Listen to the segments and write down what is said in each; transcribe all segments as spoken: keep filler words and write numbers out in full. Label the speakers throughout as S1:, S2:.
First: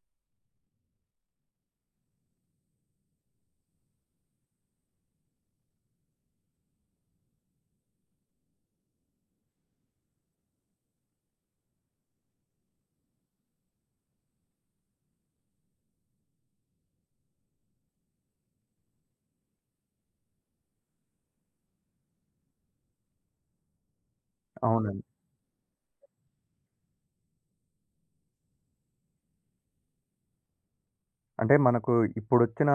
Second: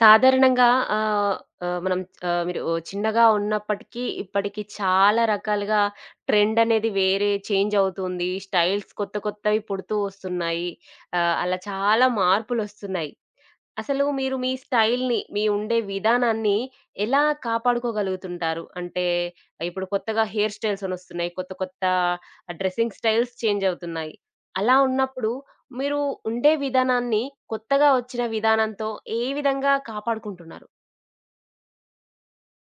S1: సాధారణంగా ఆహ్, ఆహ్, మనం ఆహ్, మీరు చిన్నగా ఉన్నప్పటికీ, ఇప్పటికి చాలా రకాలుగా ట్రెండ్ అనేది వేరే చేంజ్ అవుతుంది. స్టైల్స్ కొత్త కొత్తవి పుడుతూ వస్తున్నాయి. ఆహ్, అలా చాలా మార్పులొస్తున్నాయి. అసలు మీరు మీ స్టైల్‌ని, మీ ఉండే విధానాన్ని ఎలా కాపాడుకోగలుగుతుంటారు? అంటే ఇప్పుడు కొత్తగా హెయిర్ స్టైల్స్ అని వస్తున్నాయి. కొత్త కొత్త డ్రెసింగ్ స్టైల్స్ చేంజ్ అవుతున్నాయి. అలా
S2: అవునండి.
S1: ఉన్నప్పుడు మీరు ఉండే విధానాన్ని కొత్తగా వచ్చిన విధానంతో ఏ విధంగా కాపాడుకుంటున్నారు?
S2: అంటే మనకు ఇప్పుడొచ్చిన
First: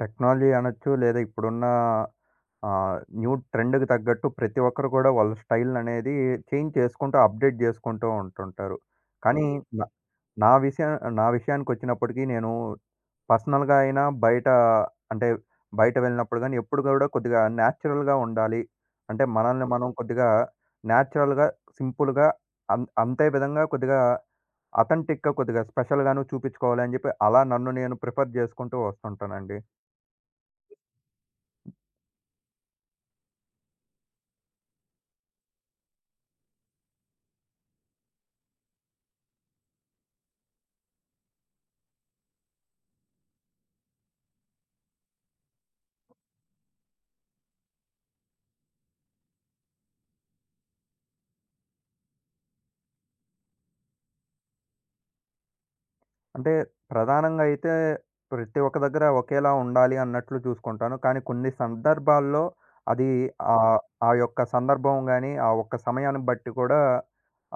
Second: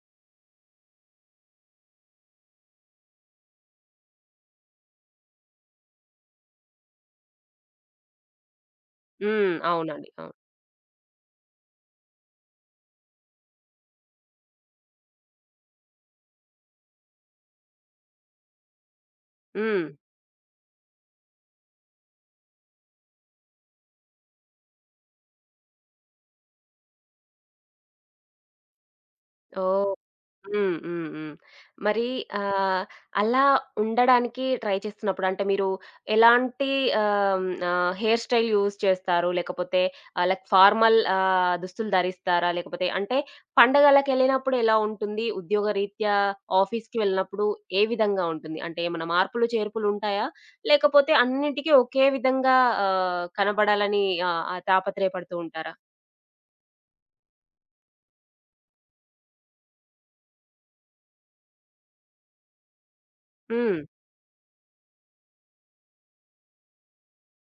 S2: టెక్నాలజీ అనొచ్చు, లేదా ఇప్పుడున్న ఆహ్, న్యూ ట్రెండ్‌కి తగ్గట్టు ప్రతి ఒక్కరు కూడా వాళ్ళ స్టైల్‌ననేది చేంజ్ చేసుకుంటూ, అప్‌డేట్ చేసుకుంటూ ఉంటుంటారు. కానీ
S1: హ్మ్. అవునండి. అవును.
S2: నా విషయం నా విషయానికి వచ్చినప్పటికి నేను పర్సనల్‌గా అయినా బయట అంటే బయట వెళ్ళినప్పుడు గాని ఎప్పుడు కూడా కొద్దిగా నేచురల్‌గా ఉండాలి. అంటే మనల్ని
S1: హ్మ్.
S2: మనం కొద్దిగా నేచురల్‌గా, సింపుల్‌గా అం అంతే విధంగా కొద్దిగా అథెంటిక్‌గా కొద్దిగా స్పెషల్‌గాను చూపించుకోవాలి అని చెప్పి అలా నన్ను నేను ప్రిఫర్ చేసుకుంటూ వస్తుంటానండి.
S1: ఓహ్! హ్మ్. హ్మ్. హ్మ్. మరి ఆహ్, అలా ఉండడానికి ట్రై చేస్తున్నప్పుడు అంటే మీరు ఎలాంటి ఆహ్, ఆహ్, హెయిర్ స్టైల్ యూజ్ చేస్తారు? లేకపోతే ఆహ్, లైక్ ఫార్మల్ ఆహ్, దుస్తులు ధరిస్తారా? లేకపోతే అంటే పండగలకెళ్ళినప్పుడు ఎలా ఉంటుంది? ఉద్యోగరీత్యా ఆఫీస్‌కి వెళ్ళినప్పుడు ఏ విధంగా ఉంటుంది? అంటే ఏమన్నా మార్పులు, చేర్పులు ఉంటాయా? లేకపోతే అన్నిటికి ఒకే విధంగా ఆహ్, కనబడాలని ఆహ్, ఆహ్, తాపత్రయపడుతూ ఉంటారా?
S2: అంటే ప్రధానంగా అయితే ప్రతి ఒక్క దగ్గర ఒకేలా ఉండాలి అన్నట్లు చూసుకుంటాను. కానీ కొన్ని సందర్భాల్లో అది ఆహ్,
S1: హ్మ్.
S2: ఆ యొక్క సందర్భం గాని, ఆ ఒక్క సమయాన్ని బట్టి కూడా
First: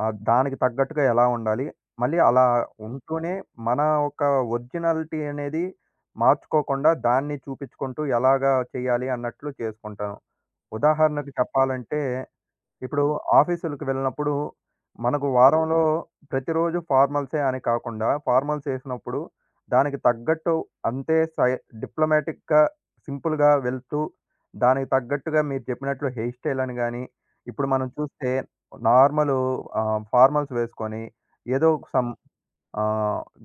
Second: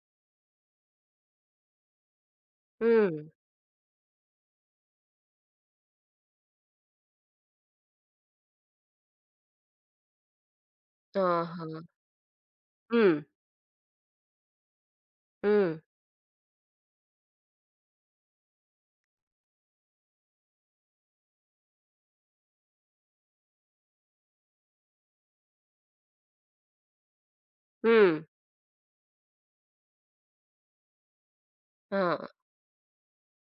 S2: ఆహ్, దానికి తగ్గట్టుగా ఎలా ఉండాలి. మళ్ళీ అలా
S1: హ్మ్.
S2: ఉంటూనే మన ఒక ఒరిజినాలిటీ అనేది మార్చుకోకుండా దాన్ని చూపించుకుంటూ ఎలాగా చేయాలి అన్నట్లు చేసుకుంటాను. ఉదాహరణకు
S1: ఆహా!
S2: చెప్పాలంటే ఇప్పుడు
S1: హ్మ్.
S2: ఆఫీసులకి వెళ్ళినప్పుడు మనకు
S1: హ్మ్.
S2: వారంలో ప్రతిరోజు ఫార్మల్సే అని కాకుండా ఫార్మల్స్ వేసినప్పుడు దానికి తగ్గట్టు అంతే సై డిప్లొమాటిక్గా సింపుల్గా వెళ్తూ దానికి తగ్గట్టుగా మీరు చెప్పినట్లు హెయిర్ స్టైల్ అని కానీ ఇప్పుడు మనం
S1: హ్మ్.
S2: చూస్తే నార్మల్ ఫార్మల్స్ వేసుకొని ఏదో సమ్
S1: ఆ!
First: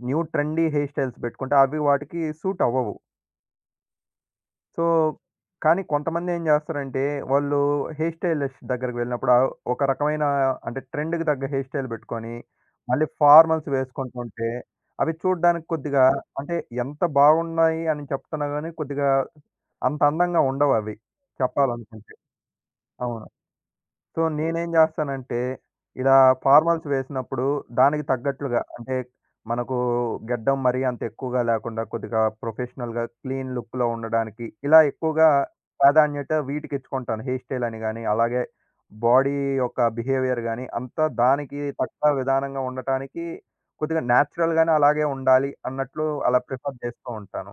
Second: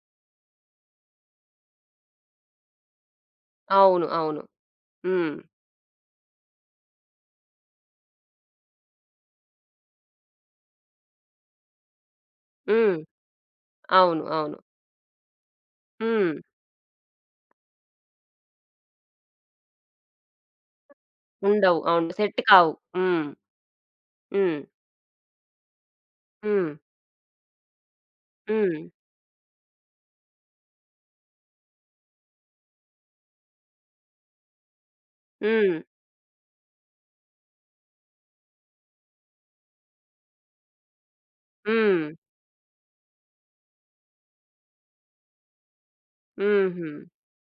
S2: న్యూ ట్రెండీ హెయిర్ స్టైల్స్ పెట్టుకుంటే అవి వాటికి సూట్ అవ్వవు.
S1: అవును. అవును.
S2: సో,
S1: హ్మ్.
S2: కానీ కొంతమందేం జేస్తారంటే, వాళ్ళు హెయిర్ స్టైలిస్ట్ దగ్గరికి వెళ్ళినప్పుడు ఆహ్, ఒక రకమైన అంటే ట్రెండ్‌కి తగ్గ హెయిర్ స్టైల్ పెట్టుకొని,
S1: హ్మ్.
S2: మళ్ళీ ఫార్మల్స్
S1: అవును.
S2: వేసుకుంటుంటే,
S1: అవును.
S2: అవి చూడ్డానికి కొద్దిగా
S1: హ్మ్.
S2: అంటే ఎంత బాగున్నాయి అని చెప్తున్నా గానీ, కొద్దిగా అంత అందంగా ఉండవవి
S1: ఉండవు. అవును.
S2: చెప్పాలనుకుంటే.
S1: సెట్ కావు. హ్మ్.
S2: అవును. సో,
S1: హ్మ్.
S2: నేనేం జేస్తానంటే, ఇలా
S1: హ్మ్.
S2: ఫార్మల్స్ వేసినప్పుడు దానికి తగ్గట్లుగా
S1: హ్మ్.
S2: అంటే, మనకు గడ్డం మరీ అంత ఎక్కువగా లేకుండా, కొద్దిగా ప్రొఫెషనల్‌గా క్లీన్ లుక్‌లో ఉండడానికి, ఇలా ఎక్కువగా
S1: హ్మ్.
S2: ప్రాధాన్యత వీటికిచ్చుకుంటాను. హెయిర్ స్టైల్ అని గాని, అలాగే బాడీ యొక్క బిహేవియర్ గాని, అంతా దానికి
S1: హ్మ్.
S2: తగ్గ విధానంగా ఉండటానికి కొద్దిగా నేచురల్‌గానే అలాగే ఉండాలి అన్నట్లు అలా ప్రిఫర్
S1: హుహు.
S2: జేస్తూ ఉంటాను.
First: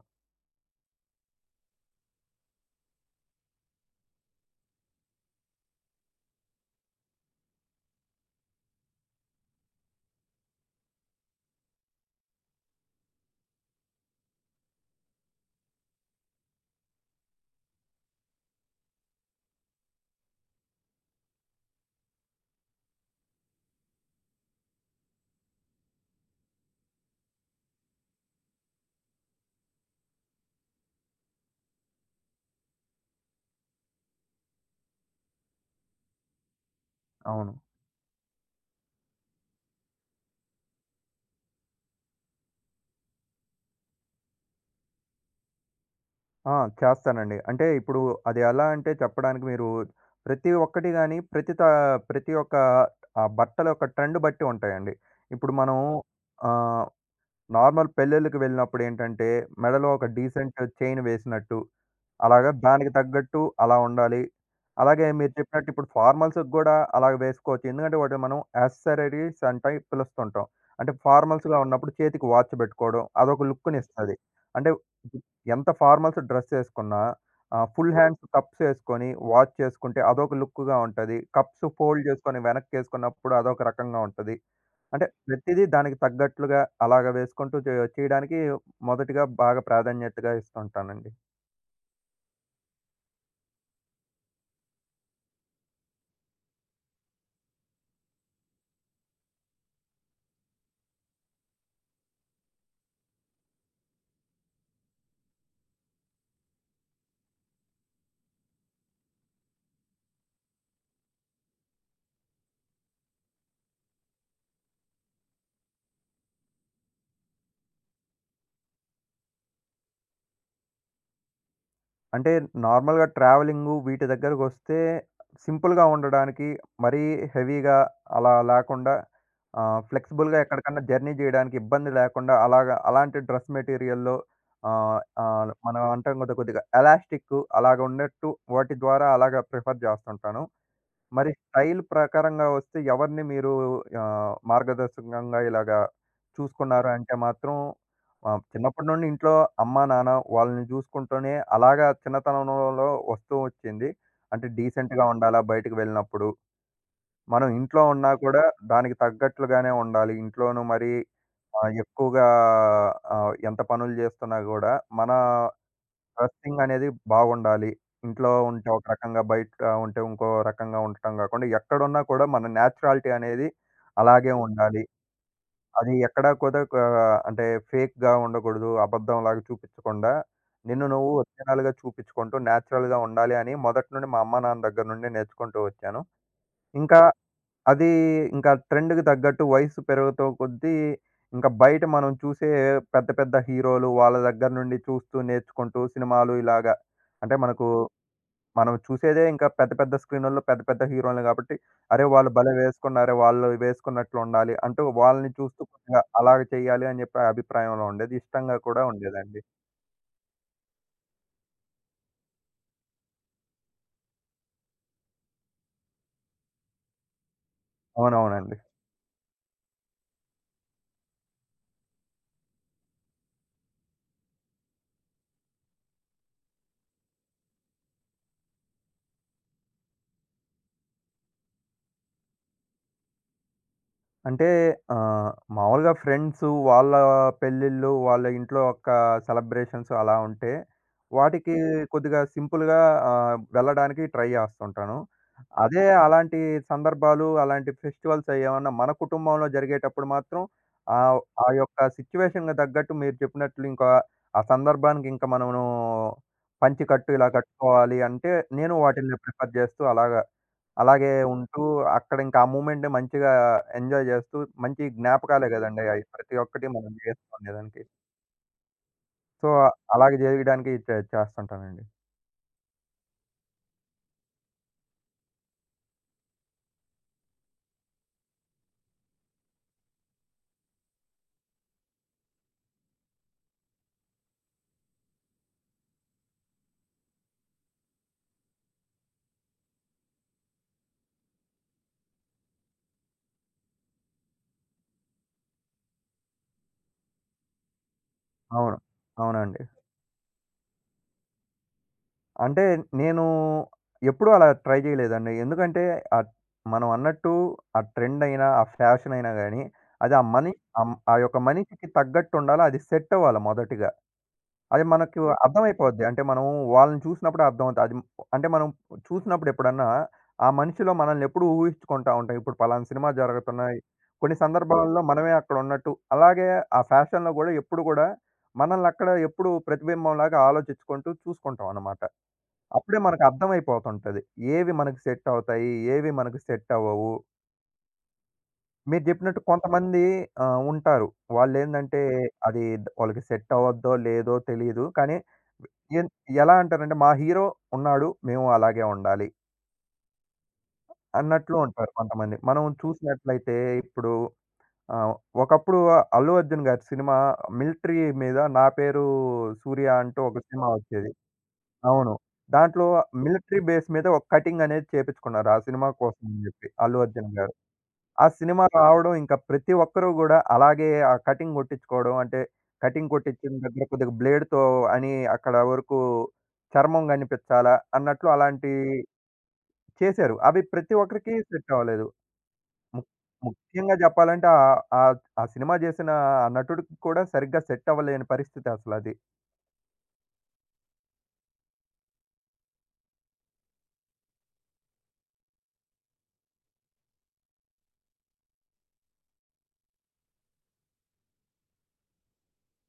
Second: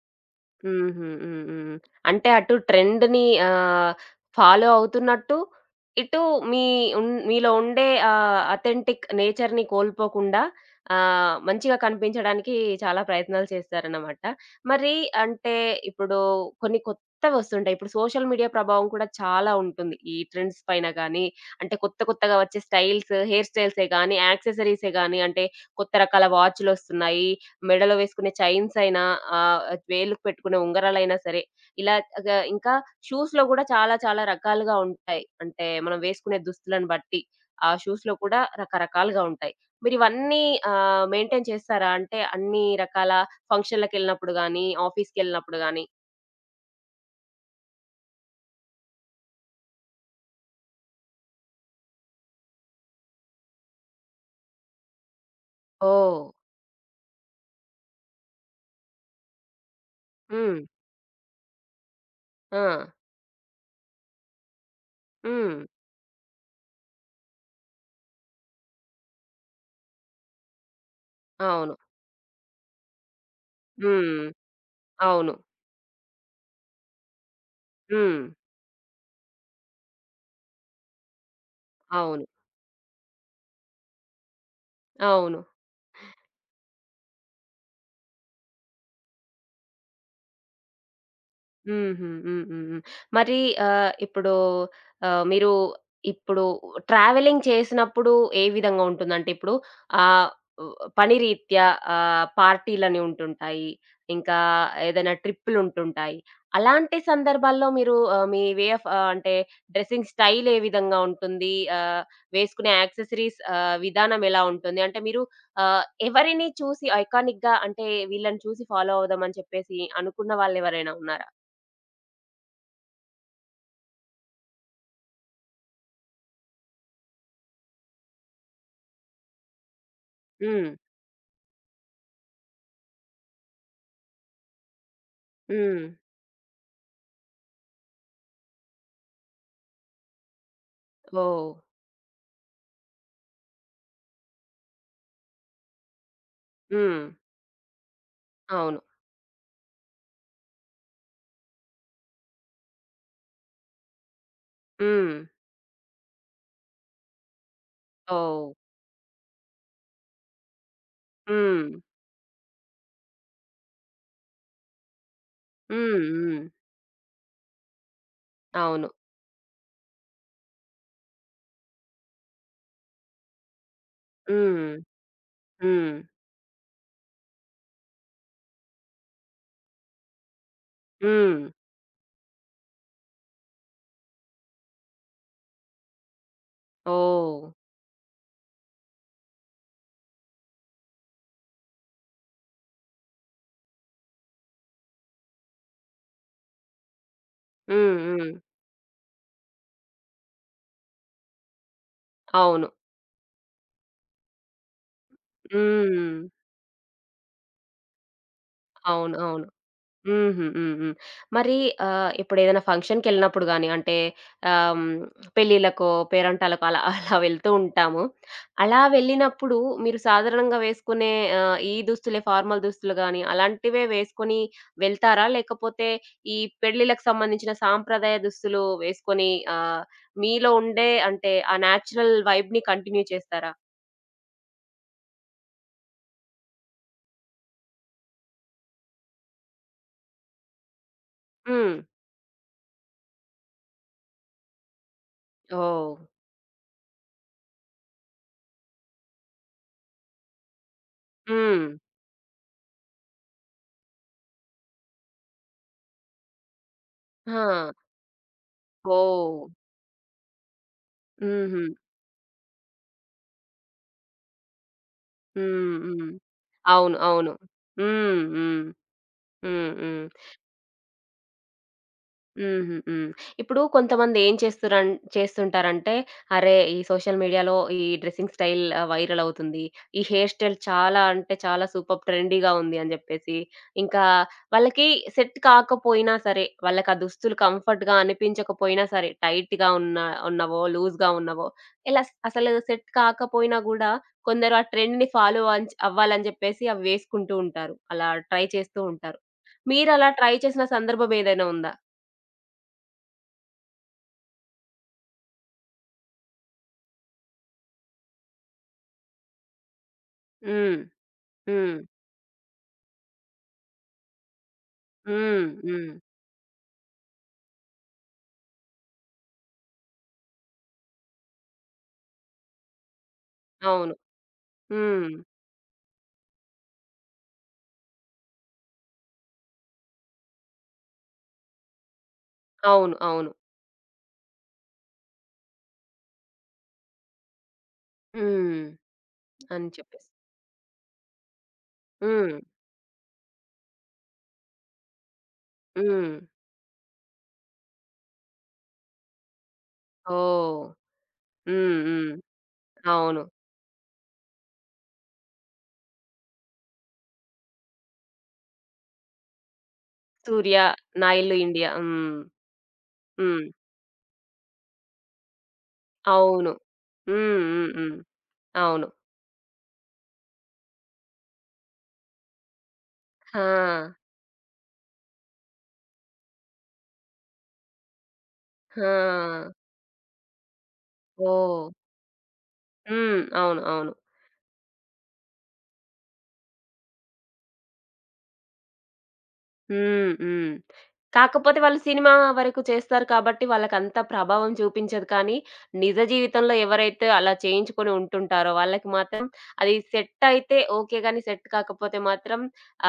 S1: హుహు. హ్మ్. హ్మ్. అంటే అటు ట్రెండ్‌ని ఆహ్, ఫాలో అవుతున్నట్టు, ఇటు మీ ఉన్ మీలో ఉండే ఆహ్, అథెంటిక్ నేచర్‌ని కోల్పోకుండా ఆహ్, మంచిగా కనిపించడానికి చాలా ప్రయత్నాలు చేస్తారన్నమాట. మరి అంటే ఇప్పుడు కొన్ని కొత్తవొస్తుంటాయి. ఇప్పుడు సోషల్ మీడియా ప్రభావం కూడా చాలా ఉంటుంది. ఈ ట్రెండ్స్ పైన గానీ, అంటే కొత్త కొత్తగా వచ్చే స్టైల్స్, హెయిర్ స్టైల్సే గానీ, యాక్సెసరీసే గానీ, అంటే కొత్త రకాల వాచులొస్తున్నాయి. మెడలో వేసుకునే చైన్స్ అయినా, ఆహ్, వేలుకి పెట్టుకునే ఉంగరాలైనా సరే, ఇలా గ ఇంకా షూస్‌లో గూడా చాలా చాలా రకాలుగా ఉంటాయి. అంటే మనం వేసుకునే దుస్తులను బట్టి,
S2: అవును.
S1: ఆ షూస్‌లో కూడా రకరకాలుగా ఉంటాయి. మీరివన్నీ ఆహ్, మెయింటైన్ చేస్తారా? అంటే అన్ని రకాల ఫంక్షన్‌లకెళ్ళినప్పుడు గానీ, ఆఫీస్‌కెళ్ళినప్పుడు గానీ?
S2: ఆ! చేస్తానండి. అంటే ఇప్పుడు అది ఎలా అంటే చెప్పడానికి మీరు ప్రతి ఒక్కటి గాని ప్రతి త ప్రతి ఒక్క ఆ బట్టల యొక్క ట్రెండ్ బట్టి ఉంటాయండి. ఇప్పుడు మనం అవును.
S1: ఓహ్!
S2: ఆహ్, నార్మల్ పెళ్ళిళ్ళకి వెళ్ళినప్పుడు ఏంటంటే మెడలో ఒక
S1: హ్మ్.
S2: డీసెంట్ చైన్ వేసినట్టు అలాగా
S1: ఆ!
S2: దానికి తగ్గట్టు అలా ఉండాలి. అలాగే మీరు
S1: హ్మ్.
S2: చెప్పినట్టు ఇప్పుడు ఫార్మల్స్‌కి గూడా అలాగ వేసుకోవచ్చు. ఎందుకంటే వాటిని మనం యాక్సెసరీస్ అంటే పిలుస్తుంటాం. అంటే ఫార్మల్స్‌గా
S1: అవును.
S2: ఉన్నప్పుడు చేతికి వాచ్ బెట్టుకోవడం అదొక లుక్కునిస్తది.
S1: హ్మ్.
S2: అంటే
S1: అవును.
S2: ఎంత ఫార్మల్స్ డ్రెస్ ఏసుకున్నా ఆహ్, ఫుల్
S1: హ్మ్.
S2: హ్యాండ్స్ కప్స్ ఏసుకొని వాచ్ చేసుకుంటే అదొక లుక్‌గా ఉంటది. కప్స్ ఫోల్డ్
S1: అవును.
S2: చేసుకొని వెనక్కేసుకున్నప్పుడు అదొక రకంగా ఉంటది. అంటే
S1: అవును.
S2: ప్రతిదీ దానికి తగ్గట్లుగా అలాగ వేసుకుంటూ చే చేయడానికి మొదటిగా బాగా ప్రాధాన్యతగా ఇస్తుంటానండి.
S1: హుహు. హ్మ్. హ్మ్. హ్మ్. మరి ఆహ్, ఇప్పుడు ఆహ్, మీరు ఇప్పుడు ట్రావెలింగ్ చేసినప్పుడు ఏ విధంగా ఉంటుందంటే ఇప్పుడు ఆహ్, ఉ పని రీత్యా ఆహ్, పార్టీలని ఉంటుంటాయి. ఇంకా ఏదైనా ట్రిప్పులు ఉంటుంటాయి. అలాంటి సందర్భాల్లో మీరు ఆహ్, మీ వే ఆఫ్ ఆహ్, అంటే డ్రెసింగ్ స్టైల్ ఏ విధంగా ఉంటుంది? ఆహ్, వేసుకునే యాక్సెసరీస్ ఆహ్, విధానం ఎలా ఉంటుంది? అంటే మీరు ఆహ్, ఎవరిని చూసి ఐకానిక్‌గా అంటే వీళ్ళని చూసి ఫాలో అవుదాం అని చెప్పేసి అనుకున్న వాళ్ళెవరైనా ఉన్నారా?
S2: అంటే నార్మల్‌గా ట్రావెలింగు వీటి దగ్గరకొస్తే సింపుల్‌గా ఉండడానికి మరీ హెవీగా అలా లేకుండా ఆహ్, ఫ్లెక్సిబుల్‌గా
S1: హ్మ్.
S2: ఎక్కడికన్నా జర్నీ చేయడానికి ఇబ్బంది లేకుండా అలాగా అలాంటి డ్రెస్ మెటీరియల్‌లో ఆహ్, ఆహ్, మనం
S1: హ్మ్.
S2: అంటాం కదా కొద్దిగా ఎలాస్టిక్కు అలాగ ఉన్నట్టు వాటి ద్వారా అలాగా ప్రిఫర్ చేస్తుంటాను. మరి
S1: ఓహ్!
S2: స్టైల్ ప్రకారంగా వస్తే ఎవరిని మీరు ఆహ్, మార్గదర్శకంగా ఇలాగా చూసుకున్నారు
S1: హ్మ్.
S2: అంటే మాత్రం ఆహ్,
S1: అవును.
S2: చిన్నప్పటి నుండి ఇంట్లో అమ్మ, నాన్న వాళ్ళని చూసుకుంటూనే అలాగా చిన్నతనంలో వస్తూ వచ్చింది. అంటే డీసెంట్‌గా
S1: హ్మ్.
S2: ఉండాలా బయటికి వెళ్ళినప్పుడు. మనం ఇంట్లో ఉన్నా కూడా
S1: ఓహ్!
S2: దానికి తగ్గట్లుగానే ఉండాలి. ఇంట్లోనూ మరి
S1: హ్మ్.
S2: ఆహ్, ఎక్కువగా ఆహ్, ఎంత పనులు చేస్తున్నా కూడా మన
S1: హ్మ్. హ్మ్.
S2: డ్రెస్సింగ్ అనేది బాగుండాలి. ఇంట్లో ఉంటే ఒక
S1: అవును.
S2: రకంగా, బయట ఉంటే ఇంకో రకంగా ఉండటం గాకుండా, ఎక్కడున్నా కూడా మన నేచురాలిటీ అనేది అలాగే
S1: హ్మ్.
S2: ఉండాలి. అది
S1: హ్మ్.
S2: ఎక్కడా కూడా క అంటే ఫేక్‌గా ఉండకూడదు. అబద్ధంలాగా చూపించకుండా, నిన్ను నువ్వు
S1: హ్మ్.
S2: ఒరిజినల్‌గా చూపించుకుంటూ నేచురల్‌గా ఉండాలి అని మొదటి నుండి మా అమ్మ, నాన్న దగ్గర నుండి నేర్చుకుంటూ వచ్చాను. ఇంకా
S1: ఓహ్!
S2: అది ఇంకా ట్రెండ్‌కి తగ్గట్టు వయసు పెరుగుతూ కొద్దీ, ఇంకా బయట మనం చూసే పెద్ద పెద్ద హీరోలు వాళ్ళ దగ్గర నుండి చూస్తూ నేర్చుకుంటూ సినిమాలు ఇలాగా. అంటే మనకు
S1: హ్మ్. హ్మ్.
S2: మనం చూసేదే ఇంకా పెద్ద పెద్ద స్క్రీనుల్లో పెద్ద పెద్ద హీరోల్ని కాబట్టి, అరే! వాళ్ళు భలే
S1: అవును.
S2: వేసుకున్నారే! వాళ్ళు వేసుకున్నట్లు ఉండాలి. అంటూ వాళ్ళని చూస్తూ కొద్దిగా
S1: హ్మ్.
S2: అలాగ చేయాలి అని చెప్పి అభిప్రాయంలో ఉండేది. ఇష్టంగా కూడా
S1: అవును.
S2: ఉండేదండి.
S1: అవును. హుహు. హ్మ్. హ్మ్. మరి ఆహ్, ఇప్పుడేదైనా ఫంక్షన్‌కెళ్ళినప్పుడు గాని అంటే ఆహ్, హ్మ్, పెళ్ళిళ్ళకో, పేరంటాలకో అలా అలా వెళ్తూ ఉంటాము.
S2: అవునవునండి.
S1: అలా వెళ్ళినప్పుడు మీరు సాధారణంగా వేసుకునే ఆహ్, ఈ దుస్తులే ఫార్మల్ దుస్తులు గాని అలాంటివే వేసుకొని వెళ్తారా? లేకపోతే ఈ పెళ్ళిళ్ళకి సంబంధించిన సాంప్రదాయ దుస్తులు వేసుకొని ఆహ్, మీలో ఉండే అంటే ఆ నేచురల్ వైబ్‌ని కంటిన్యూ చేస్తారా?
S2: అంటే ఆహ్, మామూలుగా ఫ్రెండ్సు వాళ్ళ పెళ్ళిళ్ళు, వాళ్ళ ఇంట్లో యొక్క సెలబ్రేషన్స్ అలా ఉంటే, వాటికి
S1: హ్మ్.
S2: కొద్దిగా సింపుల్‌గా ఆహ్, వెళ్ళడానికి ట్రై జేస్తుంటాను. అదే
S1: ఓహ్!
S2: అలాంటి సందర్భాలు, అలాంటి ఫెస్టివల్స్ ఏమన్నా మన కుటుంబంలో జరిగేటప్పుడు మాత్రం ఆహ్, ఆ
S1: హ్మ్.
S2: యొక్క సిట్యుయేషన్‌కి తగ్గట్టు మీరు చెప్పినట్లు ఇంకా ఆ సందర్భానికి ఇంకా మనము పంచెకట్టు ఇలా
S1: ఆ!
S2: కట్టుకోవాలి అంటే, నేను వాటిల్ని
S1: ఓహ్!
S2: ప్రిఫర్ జేస్తూ అలాగా అలాగే ఉంటూ
S1: హుహు.
S2: అక్కడ ఇంకా ఆ మూమెంట్‌ని మంచిగా ఎంజాయ్ చేస్తూ మంచి జ్ఞాపకాలే
S1: హ్మ్.
S2: గదండీ! అయి
S1: హ్మ్.
S2: ప్రతి ఒక్కటి మనం
S1: అవును. అవును.
S2: చేసుకునేదానికి.
S1: హ్మ్. హ్మ్.
S2: సో,
S1: హ్మ్. హ్మ్.
S2: అలాగే జేయడానికి చే చేస్తుంటానండి.
S1: హుహు. హ్మ్. ఇప్పుడు కొంతమంది ఏం చేస్తురన్ చేస్తుంటారంటే, అరే! ఈ సోషల్ మీడియాలో ఈ డ్రెసింగ్ స్టైల్ ఆహ్, వైరల్ అవుతుంది. ఈ హెయిర్ స్టైల్ చాలా అంటే చాలా సూపర్బ్ ట్రెండీగా ఉంది అని జెప్పేసి, ఇంకా వాళ్ళకి సెట్ కాకపోయినా సరే, వాళ్ళకి ఆ దుస్తులు కంఫర్ట్‌గా అనిపించకపోయినా సరే, టైట్‌గా ఉన్న ఉన్నవో, లూజ్‌గా ఉన్నవో, ఇలా స్- అసలు సెట్ కాకపోయినా గూడా కొందరు ఆ ట్రెండ్‌ని ఫాలో అన్ అవ్వాలని జెప్పేసి అవి వేసుకుంటూ ఉంటారు. అలా ట్రై
S2: అవును.
S1: చేస్తూ ఉంటారు.
S2: అవునండి.
S1: మీరలా ట్రై చేసిన సందర్భం ఏదైనా ఉందా?
S2: అంటే నేను ఎప్పుడూ అలా ట్రై జేయలేదండి. ఎందుకంటే ఆహ్, మనం అన్నట్టు ఆ ట్రెండ్ అయినా, ఆ ఫ్యాషన్ అయినా గానీ అది ఆ మని
S1: హ్మ్.
S2: ఆహ్, ఆ యొక్క
S1: హ్మ్.
S2: మనిషికి తగ్గట్టుండాలా. అది సెట్ అవ్వాలి మొదటిగా. అది మనకు
S1: హ్మ్. హ్మ్.
S2: అర్థమైపోద్ది. అంటే మనం వాళ్ళని చూసినప్పుడే అర్థమవుద్ది. అది మ- అంటే మనం చూసినప్పుడు ఎప్పుడన్నా ఆ మనిషిలో మనల్ని ఎప్పుడూ ఊహించుకుంటా ఉంటాం. ఇప్పుడు పలానా సినిమా జరుగుతున్నాయి.
S1: అవును.
S2: కొన్ని సందర్భాల్లో
S1: హ్మ్.
S2: మనమే అక్కడ ఉన్నట్టు. అలాగే ఆ ఫ్యాషన్‌లో గూడా ఎప్పుడు గూడా మనల్ని అక్కడ ఎప్పుడు ప్రతిబింబంలాగా ఆలోచించుకుంటూ చూసుకుంటాం అన్నమాట.
S1: అవును.
S2: అప్పుడే మనకు
S1: అవును.
S2: అర్థమైపోతుంటది. ఏవి మనకు సెట్ అవుతాయి, ఏవి మనకు సెట్ అవ్వవు.
S1: హ్మ్.
S2: మీరు జెప్పినట్టు
S1: అని
S2: కొంతమంది
S1: చెప్పేసి.
S2: ఆహ్, ఉంటారు. వాళ్ళేందంటే
S1: హ్మ్.
S2: అది ద- వాళ్ళకి సెట్ అవ్వద్దో లేదో తెలీదు. కానీ ఎన్
S1: హ్మ్.
S2: ఎలా అంటారంటే, మా హీరో ఉన్నాడు. మేము అలాగే ఉండాలి
S1: ఓహ్!
S2: అన్నట్లు
S1: హ్మ్.
S2: ఉంటారు
S1: హ్మ్.
S2: కొంతమంది. మనం
S1: అవును.
S2: చూసినట్లయితే ఇప్పుడు ఆహ్, ఒకప్పుడు 'అల్లు అర్జున్' గారి సినిమా మిలిటరీ మీద 'నా పేరు సూర్య' అంటూ ఒక
S1: 'సూర్య',
S2: సినిమా
S1: 'నా
S2: వచ్చేది.
S1: ఇల్లు ఇండియా'.
S2: అవును.
S1: హ్మ్.
S2: దాంట్లో
S1: హ్మ్.
S2: మిలిటరీ బేస్ మీద ఒక కటింగ్ అనేది చేపించుకున్నారు. ఆ సినిమా కోసం అని
S1: అవును.
S2: జెప్పి 'అల్లు అర్జున్'
S1: హ్మ్.
S2: గారు.
S1: హ్మ్. హ్మ్.
S2: ఆ సినిమా
S1: అవును.
S2: రావడం ఇంకా ప్రతి ఒక్కరు గూడా అలాగే ఆ కటింగ్ కొట్టించుకోవడం. అంటే కటింగ్
S1: ఆ!
S2: కొట్టించిన దగ్గర కొద్దిగా బ్లేడ్‌తో అని అక్కడ వరకు చర్మం కనిపించాలా అన్నట్లు అలాంటివి
S1: ఆ!
S2: చేశారు. అవి ప్రతి ఒక్కరికి
S1: ఓహ్!
S2: సెట్ అవ్వలేదు. ము
S1: హ్మ్. అవును. అవును.
S2: ముఖ్యంగా చెప్పాలంటే ఆహ్, ఆహ్, ఆ సినిమా చేసిన ఆ నటుడికి కూడా సరిగ్గా సెట్ అవ్వలేని పరిస్థితి అసలది.
S1: హ్మ్. హ్మ్. కాకపోతే వాళ్ళు సినిమా వరకు చేస్తారు కాబట్టి వాళ్ళకంత ప్రభావం చూపించదు. కానీ నిజ జీవితంలో ఎవరైతే అలా చేయించుకొని ఉంటుంటారో వాళ్ళకి మాత్రం అది సెట్ అయితే ఓకే. గానీ సెట్ కాకపోతే మాత్రం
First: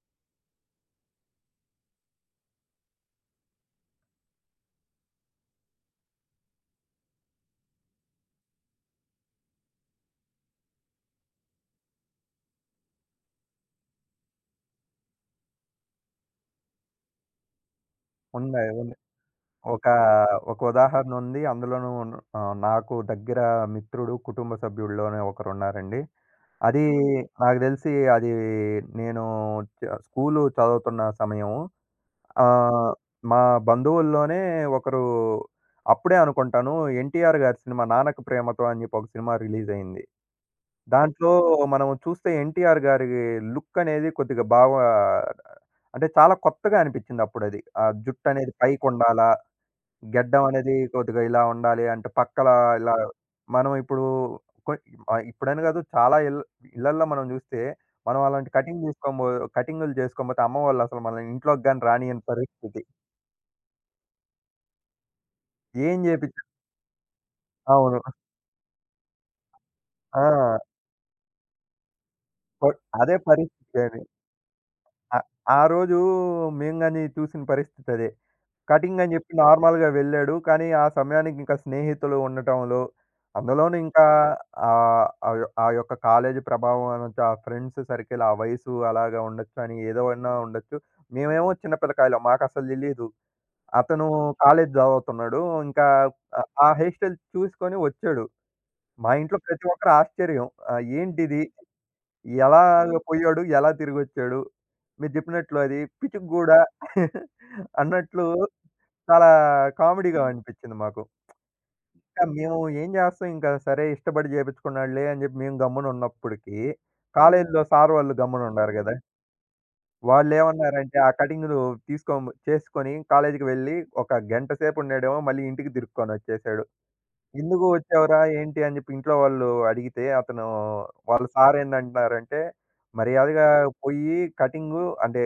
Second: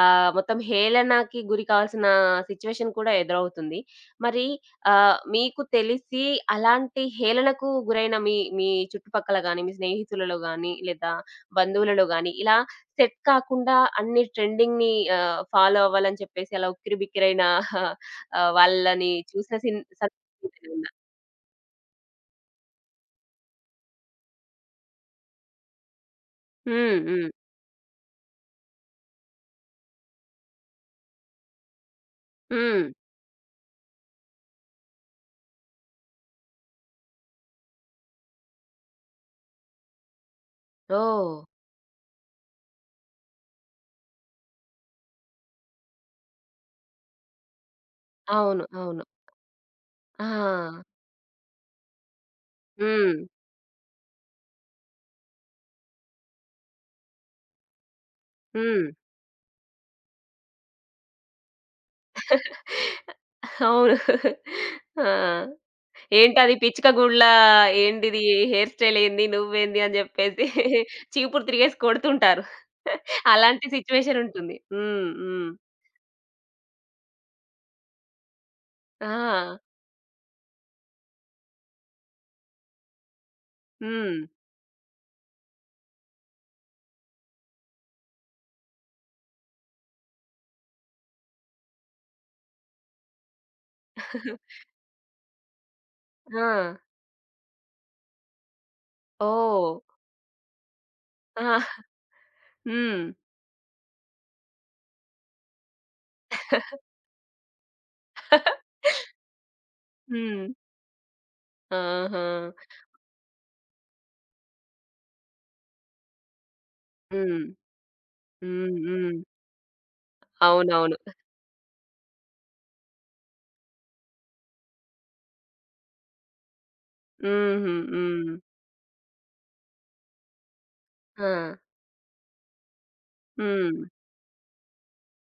S1: ఆహ్, మొత్తం హేళనకి గురి కావాల్సిన సిట్యుయేషన్ కూడా ఎదురవుతుంది. మరి ఆహ్, మీకు తెలిసి అలాంటి హేళనకు గురైన మీ మీ చుట్టుపక్కల గాని, మీ స్నేహితులలో గాని, లేదా బంధువులలో గాని ఇలా సెట్ కాకుండా అన్ని ట్రెండింగ్‌ని ఆహ్, ఫాలో అవ్వాలని చెప్పేసి అలా ఉక్కిరిబిక్కిరైన ఆహ్,
S2: ఉంది. ఉంది.
S1: వాళ్ళని చూసిన సిన్
S2: ఒక, ఒక
S1: సందర్భాలున్నా.
S2: ఉదాహరణ ఉంది. అందులోనూ ఆహ్, నాకు దగ్గర మిత్రుడు, కుటుంబ సభ్యుల్లోనే ఒకరున్నారండి. అది
S1: హ్మ్. హ్మ్.
S2: నాకు తెలిసి అది నేను చ స్కూలు చదువుతున్న సమయం.
S1: హ్మ్.
S2: ఆహ్, మా బంధువుల్లోనే ఒకరు అప్పుడే అనుకుంటాను 'ఎన్టీఆర్' గారి సినిమా 'నాన్నకు ప్రేమతో' అని చెప్పి ఒక సినిమా రిలీజ్ అయింది. దాంట్లో
S1: ఓహ్!
S2: మనం చూస్తే 'ఎన్టీఆర్' గారి లుక్ అనేది కొద్దిగా బాగా అంటే చాలా కొత్తగా అనిపించింది అప్పుడది. ఆ జుట్టనేది
S1: అవును.
S2: పైకి
S1: అవును.
S2: ఉండాలా?
S1: ఆ!
S2: గెడ్డం అనేది కొద్దిగా ఇలా ఉండాలి అంటే పక్కల ఇలా
S1: హ్మ్.
S2: మనం ఇప్పుడు కొ ఆహ్, ఇప్పుడని కాదు చాలా ఇల్ ఇళ్లల్లో మనం చూస్తే మనం అలాంటి కటింగ్
S1: హ్మ్.
S2: తీసుకోబో కటింగులు చేసుకోకపోతే అమ్మ వాళ్ళు అసలు మనల్ని ఇంట్లోకి గాని రానీయని పరిస్థితి.
S1: అవును. ఆ!
S2: ఏం చేపించినా
S1: ఏంటది పిచ్చుక గూడ్లా
S2: అవును.
S1: ఏందిది హెయిర్ స్టైల్ ఏంది? నువ్వేంది? అని జెప్పేసి
S2: ఆ!
S1: చీపురు తిరిగేసి కొడుతుంటారు.
S2: కొ అదే
S1: అలాంటి
S2: పరిస్థితి అది.
S1: సిట్యుయేషన్ ఉంటుంది. హ్మ్.
S2: ఆ!
S1: హ్మ్.
S2: ఆ రోజు మేము గాని చూసిన పరిస్థితి అదే. కటింగ్ అని చెప్పి
S1: ఆ!
S2: నార్మల్‌గా వెళ్ళాడు. కానీ, ఆ సమయానికి ఇంకా స్నేహితులు ఉండటంలో, అందులోనూ ఇంకా
S1: హ్మ్.
S2: ఆహ్, ఆ యొ ఆ యొక్క కాలేజీ ప్రభావం అనొచ్చు, ఆ ఫ్రెండ్స్ సర్కిల్, ఆ వయసు అలాగా ఉండొచ్చు అని ఏదోవన్నా ఉండొచ్చు. మేమేమో చిన్న పిల్లకాయలం మాకసలు తెలీదు. అతను కాలేజీ చదువుతున్నాడు. ఇంకా ఆ
S1: ఆ!
S2: ఆ హెయిర్ స్టైల్ చూసుకొని వచ్చాడు. మా ఇంట్లో ప్రతి
S1: ఓహ్!
S2: ఒక్కరు ఆశ్చర్యం. ఆహ్, ఏంటిది?
S1: ఆ!
S2: ఎలాగ
S1: హ్మ్.
S2: పోయాడు? ఎలా తిరిగొచ్చాడు? మీరు జెప్పినట్లు అది పిచ్చుక గూడా అన్నట్లు చాలా కామెడీగా హ్మ్.
S1: హ్మ్.
S2: అనిపిచ్చింది మాకు.
S1: ఆహా!
S2: ఇంకా మేము ఏం జేస్తాం ఇంకా సరే ఇష్టపడి జేపిచ్చుకున్నాడులే అని జెప్పి మేము గమ్మున ఉన్నప్పటికి,
S1: హ్మ్.
S2: కాలేజీలో సార్ వాళ్ళు గమ్మున ఉండారు
S1: హ్మ్.
S2: గదా!
S1: హ్మ్. అవునవును.
S2: వాళ్ళేమన్నారంటే ఆ కటింగ్‌లు తీసుకో చేసుకొని కాలేజీకి వెళ్ళి ఒక గంట సేపు ఉండేడేమో మళ్ళీ ఇంటికి తిరుక్కొనొచ్చేసాడు. ఎందుకు
S1: హుహు.
S2: వచ్చావురా?
S1: హ్మ్.
S2: ఏంటి? అని జెప్పి ఇంట్లో వాళ్ళు అడిగితే అతను వాళ్ళ
S1: ఆ!
S2: సార్ ఏందంటున్నారంటే, మర్యాదగా
S1: హ్మ్.
S2: పోయి కటింగు అంటే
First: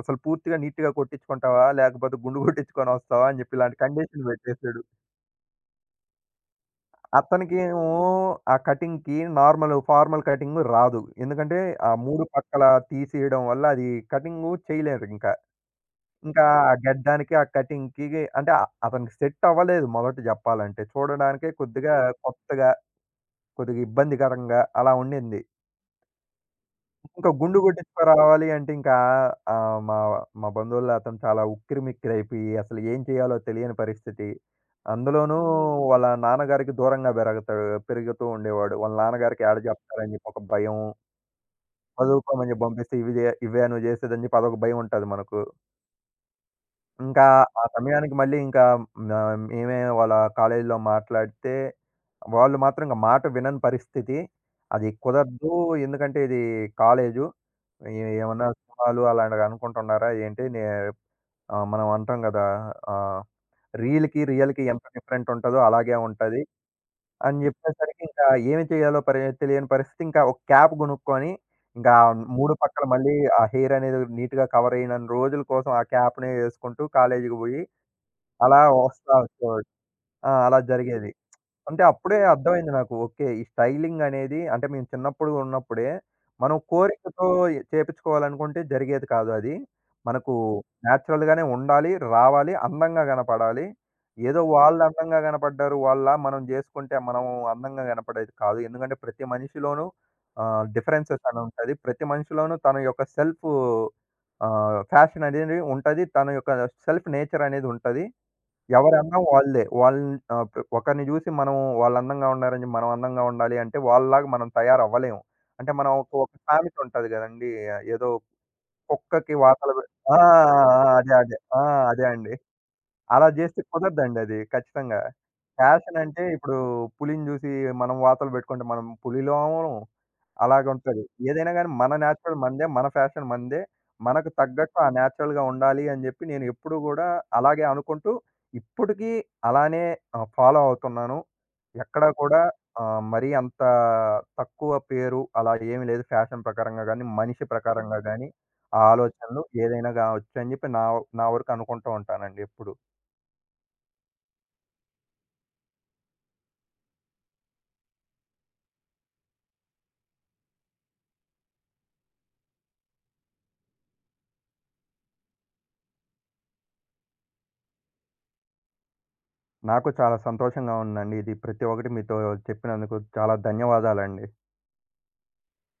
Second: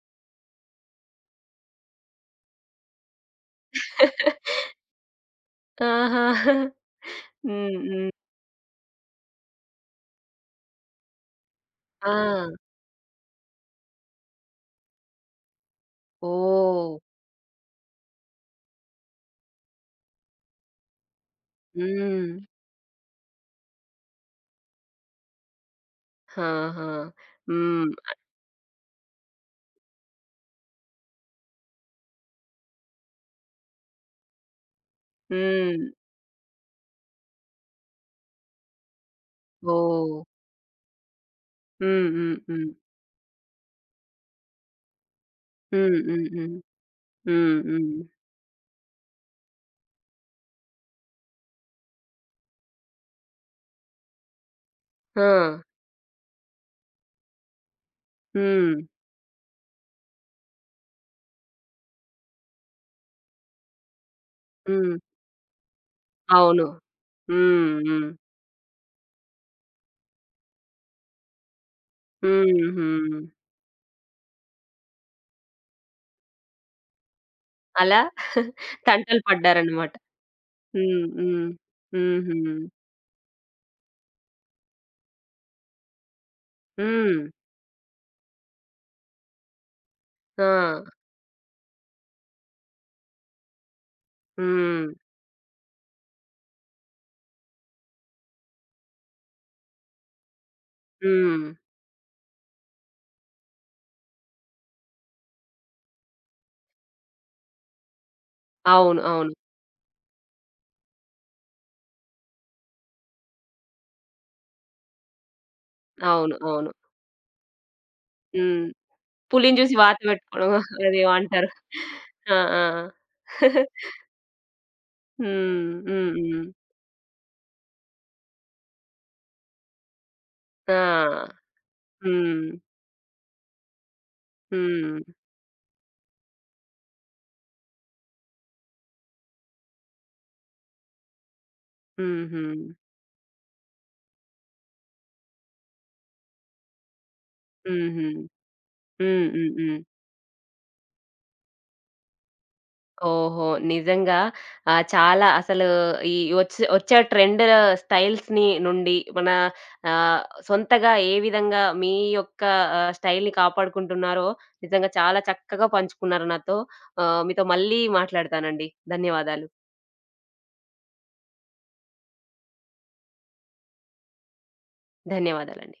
S2: అసలు పూర్తిగా నీట్‌గా కొట్టించుకుంటావా? లేకపోతే గుండు కొట్టించుకొనొస్తావా? అని జెప్పి ఇలాంటి కండిషన్ బెట్టేసాడు.
S1: ఆహా! హ్మ్.
S2: అతనికేమో
S1: హ్మ్.
S2: ఆ కటింగ్‌కి నార్మల్ ఫార్మల్ కటింగు రాదు. ఎందుకంటే ఆ
S1: ఆ!
S2: మూడు పక్కల తీసేయడం వల్ల అది కటింగు చేయలేరింకా. ఇంకా ఇంకా ఆ
S1: ఓహ్!
S2: గడ్డానికి, ఆ కటింగ్‌కి అంటే ఆ- అతనికి సెట్ అవ్వలేదు మొదట జెప్పాలంటే. చూడడానికే కొద్దిగా
S1: హ్మ్.
S2: కొత్తగా కొద్దిగా ఇబ్బందికరంగా అలా ఉండింది.
S1: ఆహా!
S2: ఇంకా గుండు హ్మ్.
S1: హ్మ్.
S2: కొట్టించుకురావాలి అంటే ఇంకా ఆహ్, మా మా బంధువుల్లో అతను చాలా ఉక్కిరిమిక్కిరైపోయి అసలు ఏం చేయాలో తెలియని పరిస్థితి. అందులోనూ
S1: హ్మ్.
S2: హ్మ్. వాళ్ళ నాన్నగారికి దూరంగా బెరగతాడు పెరుగుతూ ఉండేవాడు. వాళ్ళ నాన్నగారికి ఏడ జెప్తారని
S1: ఓహ్!
S2: జెప్పి ఒక భయం.
S1: హ్మ్.
S2: చదువుకోమని జెప్పి
S1: హ్మ్.
S2: పంపిస్తే ఇవి జే ఇవే నువ్వు జేసేదని జెప్పి అదొక భయం ఉంటది మనకు.
S1: హ్మ్. హ్మ్. హ్మ్.
S2: ఇంకా
S1: హ్మ్. హ్మ్.
S2: ఆ
S1: హ్మ్.
S2: సమయానికి మళ్ళీ ఇంకా నా మేమే వాళ్ళ కాలేజీలో మాట్లాడితే, వాళ్ళు మాత్రం ఇంక మాట వినని పరిస్థితి. అది
S1: ఆ!
S2: కుదరదు. ఎందుకంటే ఇది కాలేజు. ఏ ఏమన్నా
S1: హ్మ్.
S2: సినిమాలు అలాంటివి అనుకుంటున్నారా ఏంటి? నే ఆహ్, మనం అంటాం గదా! ఆహ్, రీల్‌కి, రియల్‌కి ఎంత
S1: హ్మ్.
S2: డిఫరెంట్ ఉంటదో అలాగే ఉంటది.
S1: అవును.
S2: అని జెప్పేసరికి
S1: హ్మ్.
S2: ఇంకా ఏమి చేయాలో పరి తెలియని పరిస్థితి. ఇంకా ఒక క్యాప్ గొనుక్కొని, ఇంకా మూడు
S1: హ్మ్.
S2: పక్కల
S1: హుహు.
S2: మళ్ళీ ఆ హెయిర్ అనేది నీట్‌గా కవర్ అయినన్ని రోజుల కోసం ఆ క్యాప్‌నే యేసుకుంటూ కాలేజీకి బోయి
S1: అలా
S2: అలా వస్తా
S1: తంటలు
S2: వచ్చేవాడు.
S1: పడ్డారన్నమాట.
S2: ఆ! అలా
S1: హ్మ్.
S2: జరిగేది.
S1: హ్మ్.
S2: అంటే అప్పుడే
S1: హుహు.
S2: అర్థమైంది నాకు. ఓకే. ఈ స్టైలింగ్ అనేది అంటే మేము చిన్నప్పుడు ఉన్నప్పుడే మనం
S1: హ్మ్.
S2: కోరికతో చేపించుకోవాలనుకుంటే జరిగేది కాదు అది. మనకు
S1: ఆ!
S2: నేచురల్‌గానే ఉండాలి, రావాలి, అందంగా కనపడాలి. ఏదో వాళ్ళు
S1: హ్మ్.
S2: అందంగా కనపడ్డారు. వాళ్ళలా మనం చేసుకుంటే మనం అందంగా కనపడేది కాదు. ఎందుకంటే ప్రతి మనిషిలోనూ ఆహ్, డిఫరెన్సెస్ అని
S1: హ్మ్.
S2: ఉంటది. ప్రతి మనిషిలోనూ తన యొక్క సెల్ఫ్ ఆహ్, ఫ్యాషన్ అనేది ఉంటది. తన యొక్క సెల్ఫ్ నేచర్ అనేది ఉంటది.
S1: అవును.
S2: ఎవరన్నా
S1: అవును.
S2: వాళ్ళే. వాళ్ళ్ ఆహ్, పె ఒకరిని జూసి మనం వాళ్ళు అందంగా ఉన్నారని జెప్పి మనం అందంగా ఉండాలి అంటే వాళ్ళలాగా మనం తయారవ్వలేము. అంటే మనం ఒక ఒక
S1: అవును. అవును.
S2: సామెతుంటది గదండీ! ఏదో
S1: హ్మ్.
S2: కుక్కకి
S1: పులిని
S2: వాతలు
S1: చూసి
S2: బె
S1: వాత
S2: ఆ! ఆ!
S1: పెట్టుకోవడం
S2: ఆ! అదే.
S1: అదేమో
S2: అదే.
S1: అంటారు.
S2: ఆ! అదే అండి.
S1: ఆ! ఆ!
S2: అలా జేస్తే కుదరదండి అది ఖచ్చితంగా.
S1: హ్మ్.
S2: ఫ్యాషన్
S1: హ్మ్.
S2: అంటే
S1: హ్మ్.
S2: ఇప్పుడు పులిని జూసి మనం వాతలు బెట్టుకుంటే మనం పులిలం అవ్వము. అలాగుంటది.
S1: ఆ!
S2: ఏదైనా గాని మన నేచురల్
S1: హ్మ్.
S2: మనదే. మన ఫ్యాషన్ మనదే. మనకు తగ్గట్టు ఆ
S1: హ్మ్.
S2: నేచురల్‌గా ఉండాలి అని జెప్పి నేను ఎప్పుడు గూడా అలాగే అనుకుంటూ ఇప్పటికీ అలానే ఆహ్, ఫాలో అవుతున్నాను. ఎక్కడ
S1: హుహు.
S2: కూడా ఆహ్, మరీ అంత తక్కువ పేరు అలా ఏమి లేదు ఫ్యాషన్ ప్రకారంగా గాని, మనిషి ప్రకారంగా
S1: హుహు.
S2: గాని ఆ
S1: హ్మ్.
S2: ఆలోచనలు
S1: హ్మ్. హ్మ్.
S2: ఏదైనా గావచ్చు అని జెప్పి నా నా వరకు అనుకుంటూ ఉంటానండి ఎప్పుడు.
S1: ఓహో! నిజంగా ఆహ్, చాలా అసలు ఈ వచ్చే వచ్చే ట్రెండ్ స్టైల్స్‌ని నుండి మన ఆహ్, సొంతగా ఏ విధంగా మీ యొక్క ఆహ్, స్టైల్‌ని కాపాడుకుంటున్నారో నిజంగా చాలా చక్కగా పంచుకున్నారు నాతో. ఆహ్, మీతో మళ్ళీ మాట్లాడతానండి. ధన్యవాదాలు.
S2: నాకు చాలా సంతోషంగా ఉందండి. ఇది ప్రతి ఒక్కటి మీతో చెప్పినందుకు చాలా ధన్యవాదాలండి.
S1: ధన్యవాదాలండి.